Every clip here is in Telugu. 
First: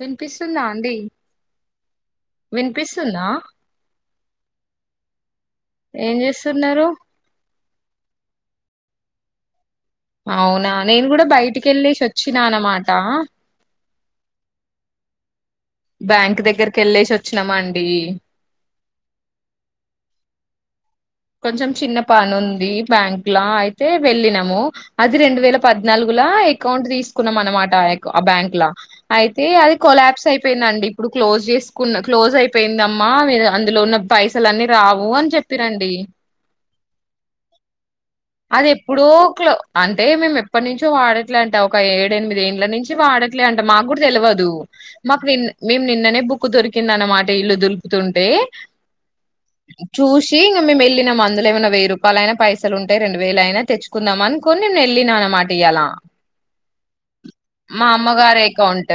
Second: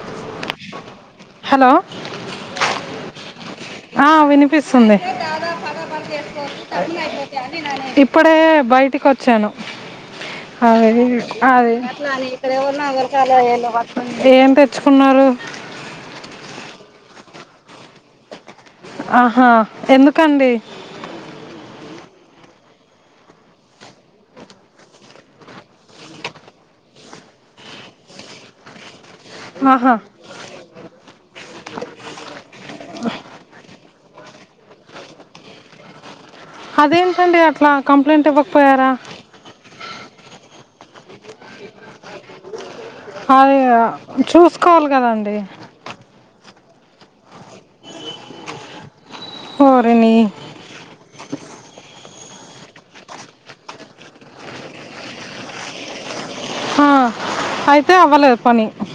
వినిపిస్తుందా అండి హలో వినిపిస్తుందా ఆ వినిపిస్తుంది, ఏం చేస్తున్నారు ఇప్పుడే బయటికొచ్ చను అవునా, నేను కూడా అది బయటికెళ్ళేసి వచ్చినా అన్నమాట. ఏం తెచ్చుకున్నారు బ్యాంక్ దగ్గరకెళ్ళేసి వచ్చినమండి. ఆహా ఎందుకండి కొంచెం చిన్న పని ఉంది బ్యాంక్ లా, అయితే వెళ్ళినము అది రెండు వేల పద్నాలుగులా అకౌంట్ తీసుకున్నాం అనమాట. ఎక్ ఆ బ్యాంక్ ల. అయితే అది ఆహా కొలాప్స్ అయిపోయిందండి, ఇప్పుడు క్లోజ్ చేసి కున్న క్లోజ్ అయి పోయింద అమ్మా, మీర్ అందులో ఉన్న పైసలన్నీ రావు అని చెప్పిరండి. అదేంటండి అట్లా, కంప్లైంట్ అది ఇవ్వకపోయారా. ఎప్పుడో క్లో అంటే మేము ఎప్పటి నుంచో వాడట్లే అంట ఒక ఏడెనిమిది ఏండ్ల నుంచి అది వాడట్లేఅంట మాక్కూడ తెల్వదు, చూసుకోవాలి మాక్ కదండి నిన్ నిన్ననే బుక్ ఉక్కు దొరికిందన్నమాట ఇల్లు దులుపుతుంటే ఓరిని చూసి ఇగ మేం ఎల్లి అందులో ఏమైన వెయ్యి రూపాయలైనా పైసల్ ఉంటే రెండు వేలైనా తెచ్చుకుందామనుకోని నేన్ ఎల్లిన అన్నమాట ఇయాలా ఆ, మా అయితే అవ్వలేదు అమ్మగారి పని అకౌంట్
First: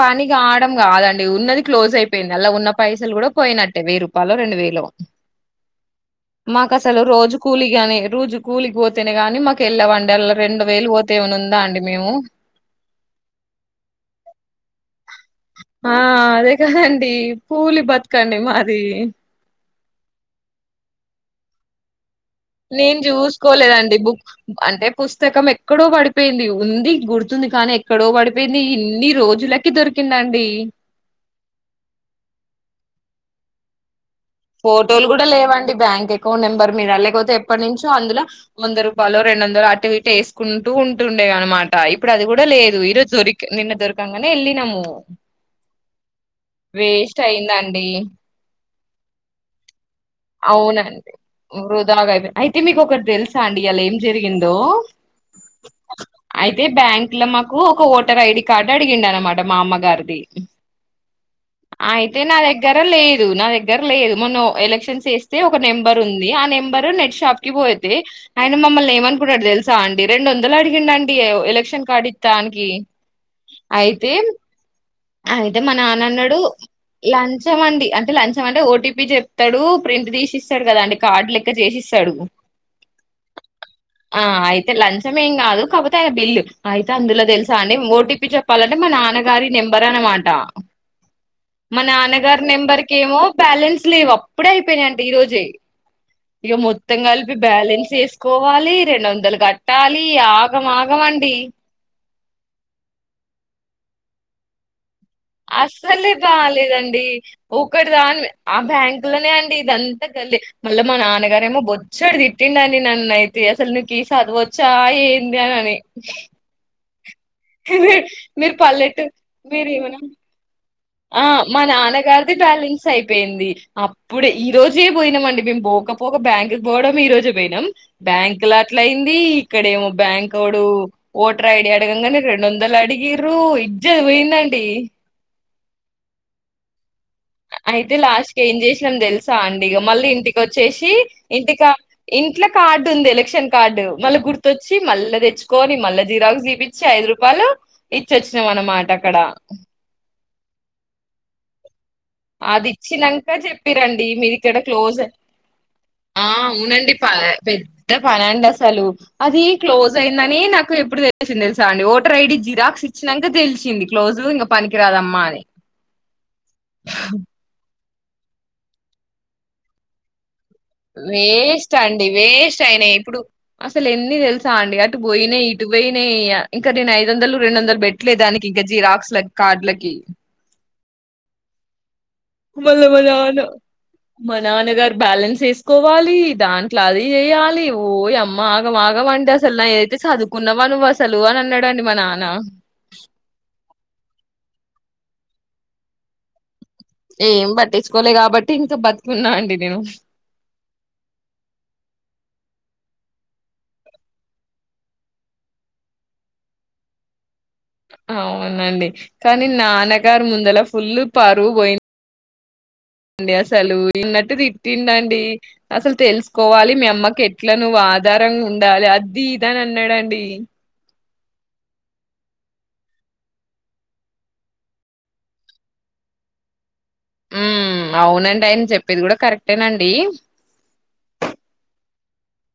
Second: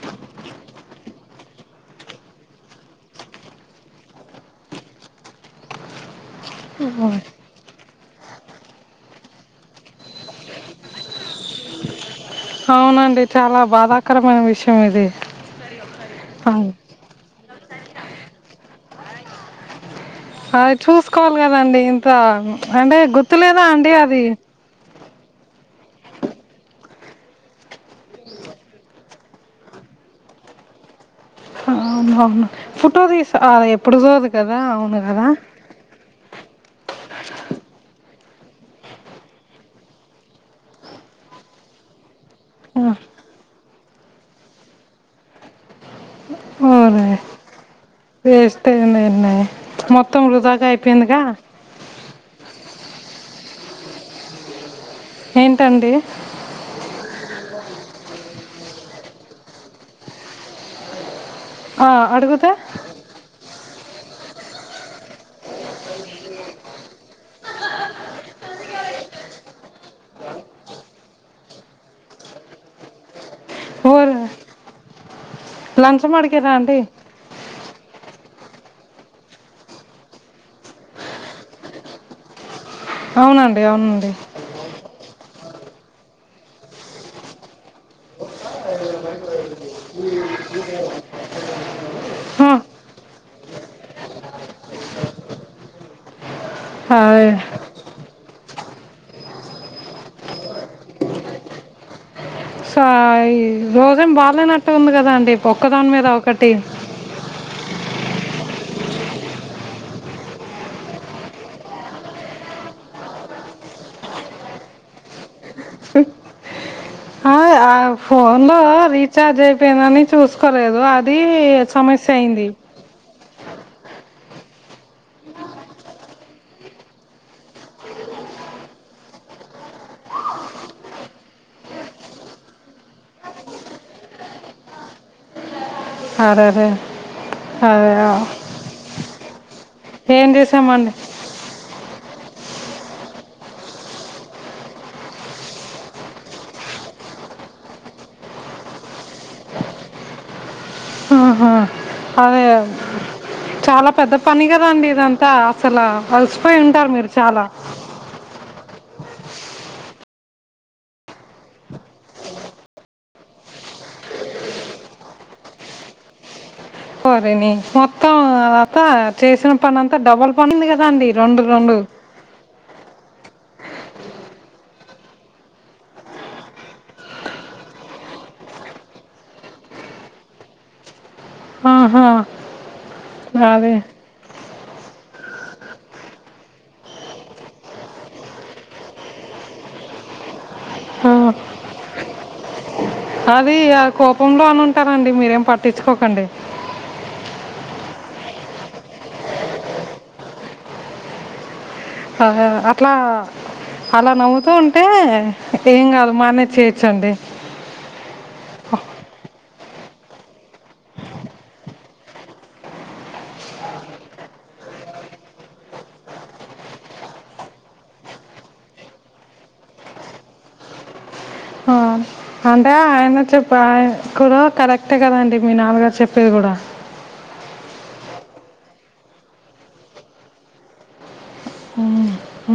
పనిగా ఉండడం కాదండి ఉన్నది క్లోజ్ అయిపోయింది అల్ల ఉన్న పైసల్ గుడా పోయినట్టే వెయ్యి రూపాలో రెండు వేలో మాకసలు రోజు కూలిగానే రోజు కూలికి పోతేనే గాని మాక్ ఎళ్ళవండి అల్ల రెండు వేలు పోతే ఏమన్న ఉందా అండి మేము అవునండి చాలా బాధాకరమైన విషయం ఇది ఆ అదే అవును. కదండి కూలీ బతుకండి మాది ఆ చూస్కోవాల్ కదండి కా అంటే నేను గుర్తు లేదా అండి చూసుకోలేదండి అది బుక్ అంటే పుస్తకం ఎక్కడో పడిపోయింది ఉంది గుర్తుంది కానీ ఎక్కడో పడిపోయింది ఇన్ని రోజులకి దొరికిందండి. అవును అవును ఫోటో తీస్ అ ఎప్పుడు ఫోటోలు కూడా లేవండి బ్యాంక్ ఎ కౌంట్ నెంబర్ మీద లేకపోతే ఎప్పట్నుంచో అందులో వంద రూపాలో రెండు వందలు అటు ఇటు ఏస్కుంటూ ఉంటుండే అన్నమాట ఇప్పుడు అది గుడా లేదు ఈరోజు దొరి నిన్న దొరకంగనే వెళ్ళినము అవును వేస్ట్ అయిందండి. వేస్ట్ [unintelligible] అవునండి అయిపోయిందిగా వృదాగా అయిపో అయితే మీకు ఒకట్ తెల్సా అండి ఇయల జరిగిందో ఏంటండి అయితే బ్యాంక్ల మాకు ఒక టర్ ఐడి కార్డ్ అడిగిండన్నమాట మా అమ్మగార్ది ఆ అయితే నా అడుగుతే దగ్గర లేదు నా దగ్గ దగ్గర లేదు మొన్న ఒ ఎలక్షన్స్ చేస్తే ఒక నెంబర్ ఉంది. ఆ నెంబర్ నెట్ షాప్కి పోతే ఆయన మమ్మల్ని ఏమనుకుంన్నడ్ తెల్సా అండి రెండు వందలు అడిగిండండి ఎలక్షన్ కార్డు ఇస్తానికి అయితే ఓరు అయితే మా నాన్న లంచం అన్నడు అడిగారా అండి లంచం అండి అ అంటే లంచం అంటే ఓటీపీ చెప్తడు ప్రింట్ తీసిస్తడు కదా అండి కార్డు లెక్క చేసిస్తడు. అవునండి అవునండి లంచం ఏం కాదు కాకపోతే ఆయన బిల్ అయితే అందులో తెల్సా అండి ఓటీపీ చెప్పాలంటే మా నాన్నగారి నెంబర్ అన్నమాట మా నాన్నగారి ఆ నెంబర్కేమో బ్యాలెన్స్ లేవ్ అప్పుడే అయిపోయినయి అంటే ఈ రోజే ఇగ మొత్తం అదే కల్పి బ్యాలెన్స్ ఏస్ కోవాలి రెండు వందలు కట్టాలి ఆగ మాగమండి. సాయి రోజెం బాలేనట్టు ఉంది కదా అండి ఒక్కదాని మీద అస్సలే ఒకటి బాలేదండి. ఒ ఒక్కటి దాన్ ఆ బ్యాంక్లనే అండి ఇదంతా కల్ మళ్ళ మా నాన్నగారేమో బొచ్చడు తిట్టిండండి నన్నైతే అసల్ నీకి చదువచ్చా ఏంది అని అని ఆ ఫోన్ మీరు లో పల్లెటూ రీచార్జ్ అయిపోయింది మీరేమన్నా అని చూసుకోలేదు అది ఆ మా సమస్య నాన్నగారిది అయింది బ్యాలెన్స్ అయి పోయింది అప్పుడే ఈ రోజే పోయినమ్ అండి మేము పోకపోక బ్యాంకు కు పోవడం ఈ రోజే వెయినాం బ్యాంకు ల అట్ల అయింది ఇక్కడేమో బ్యాంకోడు ఓటర్ ఐడి అడగంగానే రెండు వందలు అడిగిర్రు ఇజ్జతి పోయింది అండి అరేరే అదే అయితే లాస్ట్ కి ఏం చేసినాం తెలుసు తాను ఇగ మళ్ళీ ఏం ఇంటికి వచ్చేసి చేసామండి ఇంటికా ఇంట్ల కార్డు ఉంది ఎలక్షన్ కార్డు మళ్ళీ గుర్తొచ్చి మళ్ళా తెచ్చుకొని మళ్ళా జిరాక్స్ తీపించి ఐదు రూపాయలు ఇచ్చొచ్చినాం అన్నమాట అక్కడ ఆహా అదే అది ఇచ్చినంక చాలా చెప్పిరండి పెద్ద మీది పని ఇక్కడ గదా అండి క్లోజ్ ఇదంతా అసలు ఆ అలసిపోయి ఉంటారు అవునండి ప మీరు చాలా పెద్ద పనండి అసలు అది క్లోజ్ అయిందని నాకు ఎప్పుడు తెలిసింది తెలుసా అండి ఓటర్ ఐడి జిరాక్స్ ఇచ్చినంక తెలిసింది క్లోజ్ ఇంగ పనికిరాదమ్మా అని పని మత్త మొత్తం అత్త చేసిన పని అంతా డబల్ పని ఉంది కదండి రెండు వెస్ట్ రెండు అండి వెస్ట్ అయినాయి ఇప్పుడు అసలు ఎన్ని తెలుసా అండి అటు పోయినాయ్ ఇటు పోయినాయ్ ఇంకా నేను ఐదు వందలు రెండు వందలు బెట్టలే దానికి ఇంకా జిరాక్స్ లకు కార్డ్ లకి ఆహా మళ్ళా మళ్ళా ఆన అదే మత్ నాన్నగారు బ్యాలెన్స్ వేసుకోవాలి దాంట్లో అది చేయాలి ఓయమ్మ ఆగం ఆగం అండి అసలు నాయ్ అయితే చదువుకున్నవా నువ్వు ఆ, అసలు అని అన్నాడండి మా నాన్న అది ఆ కోపంలో అనును అంటారండి మీరేం పట్టించుకోకండి ఏం పట్టించుకోలే కాబట్టి ఇంకా బతుకున్నా అండి నేను హ హ అట్లా అలా నవ్వుతూ ఉంటే ఏం కాదు మానేజ్ చేయచ్చు అండి అవునండి కానీ నాన్నగారు ముందల ఫుల్ పరువు పోయింది అండి అసలు ఇన్నట్టు తిట్టిండు అండి అసలు తెలుసుకోవాలి మీ అమ్మకి ఎట్లా నువ్వు ఆధారం ఉండాలి అది ఇది అని అన్నాడండి ఆ, అంటే ఆయన చెప్ప ఆయన కూడా కరెక్టే కదండి మీ నాన్నగారు చెప్పేది కూడా హ్మ్ అవునండి ఆయన చెప్పేది కూడా కరెక్టేనండి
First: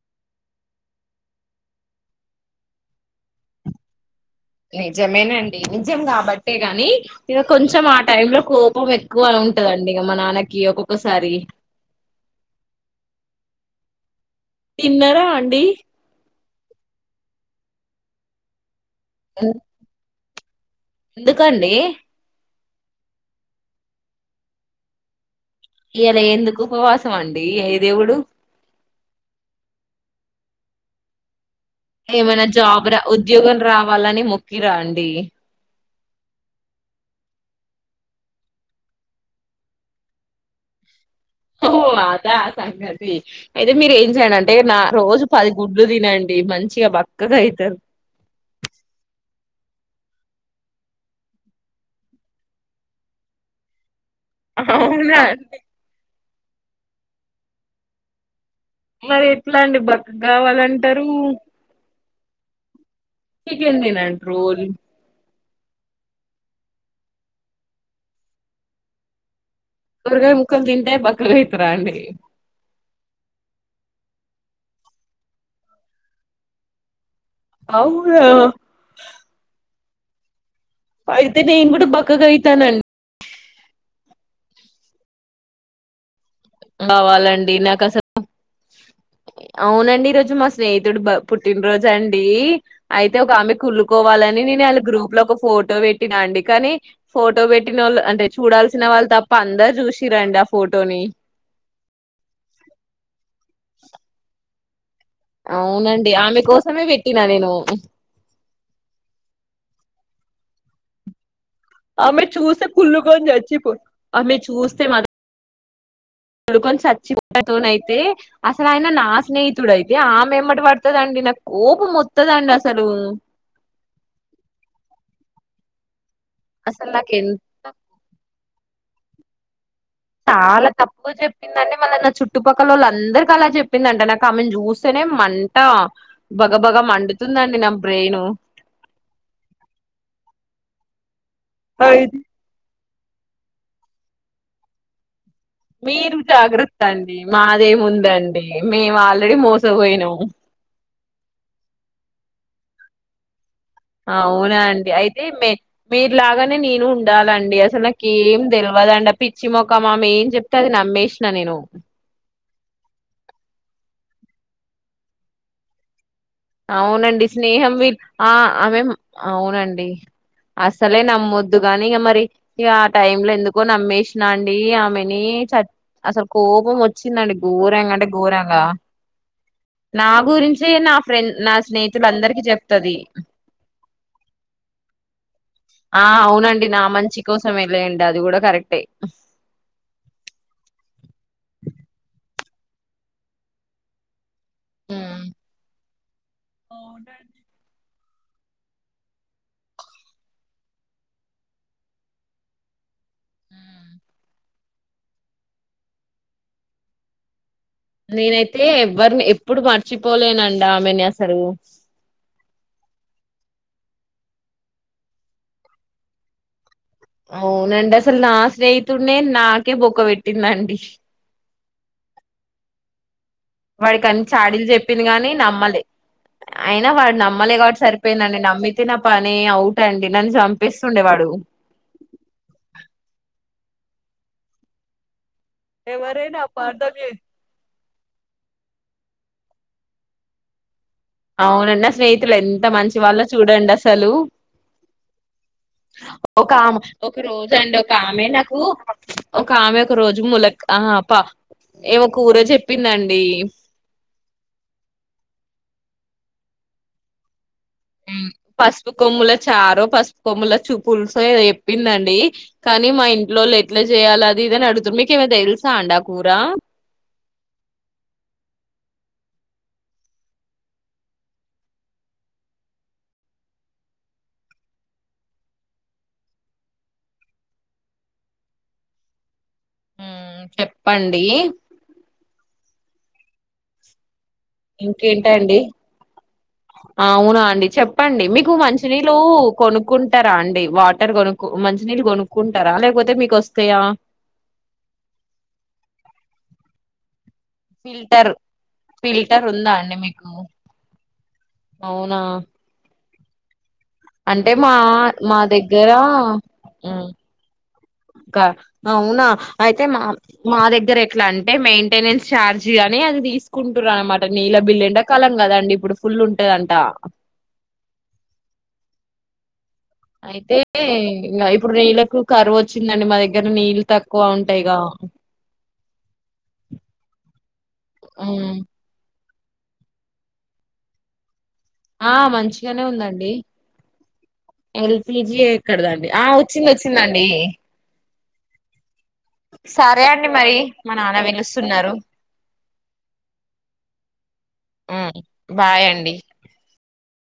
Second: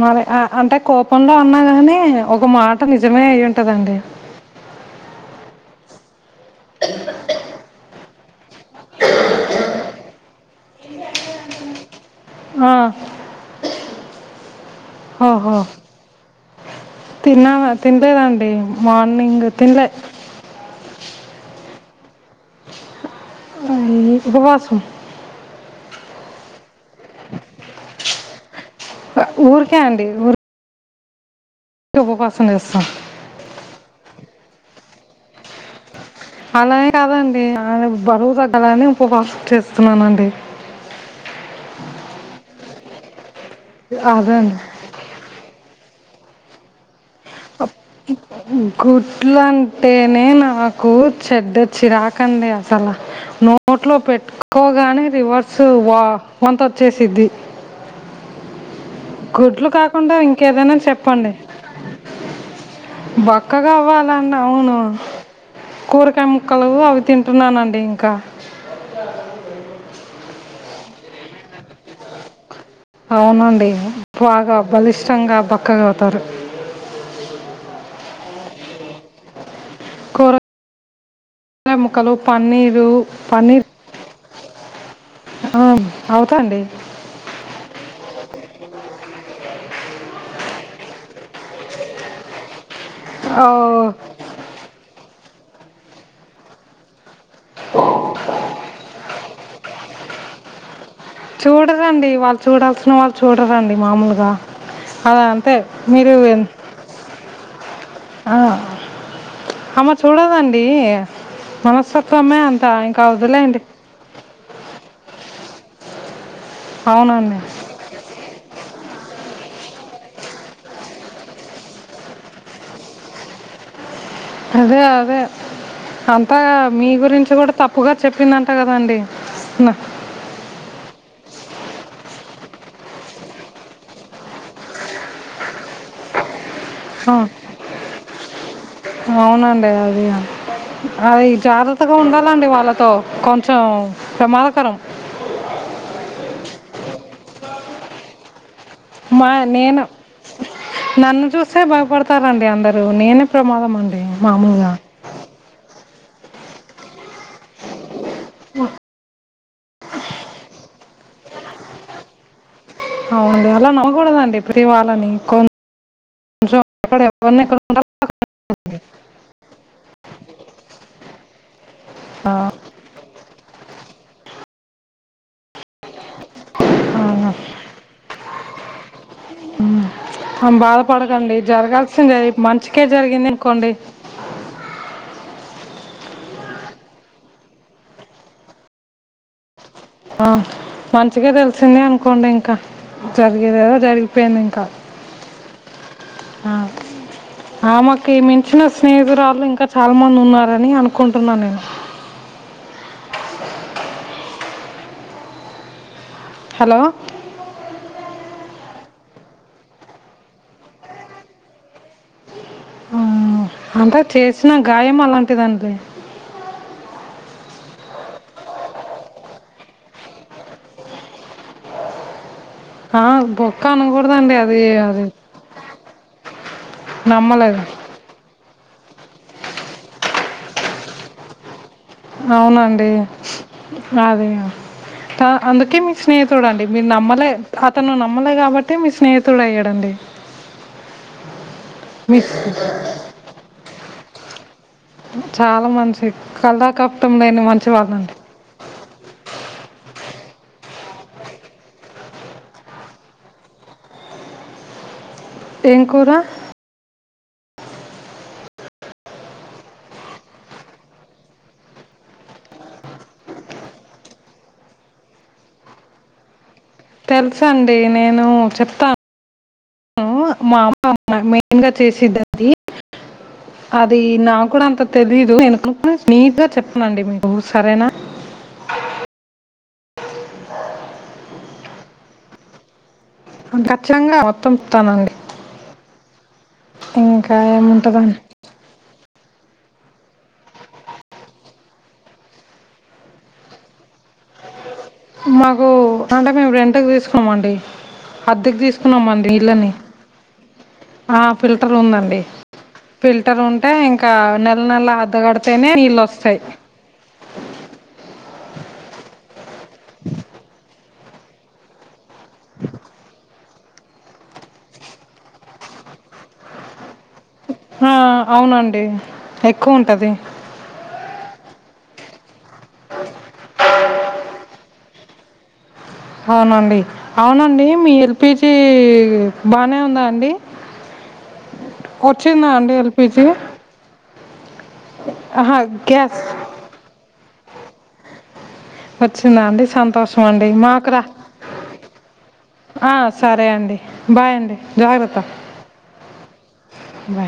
మరే ఆ అంటే కోపంలో అన్నా గాని ఒక మాట నిజమే అయి ఉంటదండి నిజమేనండి నిజం కాబట్టే గాని ఇగ కొంచెం ఆ టైం లో కోపం ఎక్కువ ఉంటదండి ఇగ మా నాన్నకి ఒక్కొక్కసారి ఆ తిన్నార అండి తిన్నావా తినలేదు ఆంటీ మార్నింగ్ తిన్లే ఎందుకండి నీ ఉసుకు వసుం ఇలా ఎందుకు ఉపవాసం అండి ఏ దేవుడు ఊరికే అండి ఊరు ఏమైనా చేస్తాం జాబ్ రా ఉద్యోగం రావాలని మొ కిరండి అలానే కాదండి ఆయన బరువు తగ్గలని ఉపవాసం చేస్తున్నానండి ఓహో అద సంగతి అయితే మీరు ఏం అదే చేయాలి అంటే అండి నా రోజు పది గుడ్లు తినండి మంచిగా బక్కగా అవుతారు గుడ్లు అంటేనే నాకు చెడ్డ చిరాకండి అసలు నోట్లో పెట్ క్కోగానే అవునా అండి రివర్సు వా వాంత్ వచ్చేసిద్ది మరి ఎట్లా గుడ్లు అండి బక్క కాకుండా ఇంకేదైనా కావాలంటారు చెప్పండి బక్కగా చికెన్ తినండి అవ్వాలన్న రోజు అవును కూరకాయ ముక్కలు అవి తింటున్నానండి ఇంకా సొరకాయ ముక్కలు టె బక్కగ అయితారండి అవునండి బాగా బలిష్టంగా బక్కగా అవుతారు అవును కో పల కూడా ముక్కలు బక్కగా అయితానండి పన్నీరు పన్నీర్ అవు కావాలండి నాకు అసలు అవునండి ఈ రోజు మా స్నేహితుడు పుట్టినరోజ అండి అయితే ఒక ఆమె కుల్లుకోవాలని నేను వాళ్ళ గ్రూప్ లో ఒక ఫోటో పెట్టినాండి కానీ ఫోటో పెట్టిన వాళ్ళు అంటే చూడాల్సిన వాళ్ళు తప్ప అందరూ చూసిరండి ఆ ఫోటోని చూడదండి వాళ్ళు చూడాల్సిన వాళ్ళు చూడరు రండి మామూలుగా అలా అంటే అవునండి మీరు ఆమె కోసమే పెట్టినా నేను అమ చూడదండి ఆమె మనస్తత్వమే అంత చూస్తే ఇంకా కుళ్ళుకొని వదిలేయండి చచ్చిపో ఆమె చూస్తే మాత్రం తడుక సచ్చ అవునండి పనయితే అ అసలు ఆయన నా స్నేహితుడు అయితే ఆమె ఏమట పడుతందండి నా కోపం మొత్తదండి అసలు అదే అదే అంత మీ అసలు నాకు గురించి కూడా ఎంత తప్పుగా చెప్పిందంట కదండి నా చాలా తప్పుకు చెప్పిందండి మళ్ళ నా చుట్టుపక్కల వాళ్ళు అందరికి అలా చెప్పిందంట నాకు ఆమెను చూస్తేనే మంట బగబగ మండుతుందండి నా బ్రెయిను అవునండి అది అది జాగ్రత్తగా అయితే ఉండాలండి వాళ్ళతో కొంచెం ప్రమాదకరం మీరు జాగ్రత్త అండి మాదేమి ఉందండి మేము మా ఆల్రెడీ నేను మోసపోయినాము నన్ను చూస్తే బాయపడతారంండి అందరు నేను ప్రమాదమండి మామూలుగా మీరు లాగానే నేను ఉండాలండి అసలు ఏం తెలివదండి ఆ పిచ్చి మొకామామే ఏం చెప్తే ఆది నమేష్ న నేను అవుంది అలా నవ్వకూడదండి ఇ ప్రీ వాళ్ళని కొ అవునండి స్నేహం వ ఆ ఆమె అవునండి అసలే నమ్మోద్ దుగాని ఇక మరి ఇ ఆ టైమ్ లో ఎందుకోని నమ్మేష్ అండి ఆమెని చ అసలు కోపం వచ్చ చిన్నండి ఆ, గోరంగా అంటే గో పోరాగా నా గురించిే నా దండి జరగాల్సింద స్నేహితులందరికీ మంచికే చెప్తది జరిగింది అనుకోండి ఆ అవునండి నా మంచి కోసమే లేండి అది కూడా కరెక్టే ఆ మంచిగా తెలిసింది అనుకోండి ఇంకా జరిగేదెదో జరిగిపోయింది ఇంకా అవునండి. మ ే మించిన స్నేహితురాళు ఇంకా చాలా మంది ఉన్నారని అనుకుంటున్నాను నేను హలో నేనైతే ఎవరిని ఎప్పుడు మర్చిపోలేనండి ఆమెనసలు ఆ, అంటే చేసిన గాయం అలాంటిదండి అవునండి అసలు నా స్నేహితుడిే నాకే బొక్క పెట్టిందండి హా వాడికి అన్ని చాడీలు చెప్పింది కాని నమ్మలే అయినా వాడు నమ్మలే నమ్మలేదు కాబట్టి సరిపోయిందండి నమ్మి నా పని అవుట్ అండి నన్ను చంపేస్తుండే వాడు అవునండి అదే అందుకే మీ ఎవరైనా స్నేహితుడు అండి మీరు అపార్థం చే నమ్మలే తను నమ్మలే కాబట్టి మీ స్నేహితుడు అయ్యాడండి అవునండి నా మీ స్నేహితులు ఎంత మంచి వాళ్ళో చూడండి అ అసలు చాలా మంచి ఒక ఆమె కళాకప్తం ఒక లేని రోజ మంచి అండి ఒక వాళ్ళండి ఆమె నాకు ఒక ఆమె ఒక రోజు ములక్ ఆ పా ఏమొ కూర చెప్పిందండి ఎంకురా పసుపు కొమ్ముల చారో పసుపు కొమ్ముల చూపులుసుో చెప్పిందండి కానీ మా ఇంట్లోళ్ళు ఎట్లా చేయాలి అది ఇది అని అడుగుతుంది మీక ఏమ తెలుసాండి అ కూర తెలుసా అండి నేను చెప్తాను మా అమ్మ మెయిన్గా చేసదది అది నాకు కూడా అంత తెలీదును నీట్గా చెప్పనండి మీకు సరేనా మ్ చెప్పండి గట్లంగా ఇంకేంట అండి ఇంకా అవునా అండి ఏముంటదండి చెప్పండి మీకు మంచి ని నీళ్లు కొనుక్కుంటారా అండి వాటర్ కొనుకు మంచి నీళ్ళు కొనుక్కుంటారా లేకపోతే మీకు వస్తాయా మాకు అంటే మేము రెంటుకు తీసు అండి ఫిల్టర్ అద్దెకు తీసుకున్నామండి ఫిల్టర్ నిళ్ళని ఉందా అండి మీకు ఆ ఫిల్టర్ అవునా ఉందండి ఫిల్టర్ ఉంట అంటే ఇంకా అంటే నెల మా నెల మా అద్దగడితేనే దగ్గర నీళ్ళ వస్తాయి కా అవునా అయితే మా మా దగ్గర ఎ ఎట్లా అంటే మెయింటెనెన్స్ ఛార్జ్ అని అది తీసుకుంటురు అన్నామాట నీళ్ళ బిల్లు ఎండాకాలం కదండి ఇప్పుడు ఫుల్ ఉంటదంట ఆ అవునండి ఎ అయితే ఇంగ ఇప్పు రీలకు కరువు వచ్చిందండి మా దగ్గర నీళ్ళ తక్కువ ఉంటాయిగా అవునండి అవునండి మీ ఎల్ పి జి ఉమ్. బాగానే ఉందా అండి ఆ వచ్చిందా అండి మంచిగానే ఎల్‌పీజీ? ఉందండి ఎల్ పి జి అహా! ఇక్కడదండి గ్యాస్ ఆ వచ్చింది వచ్చిందండి వచ్చిందా అండి సరే సంతోషం అండి మరి మాకు మా రా నాన్న పిలుస్తున్నారు ఆ సరే అండి బాయ్ అండి జాగ్రత్త బాయ్ అండి బాయ్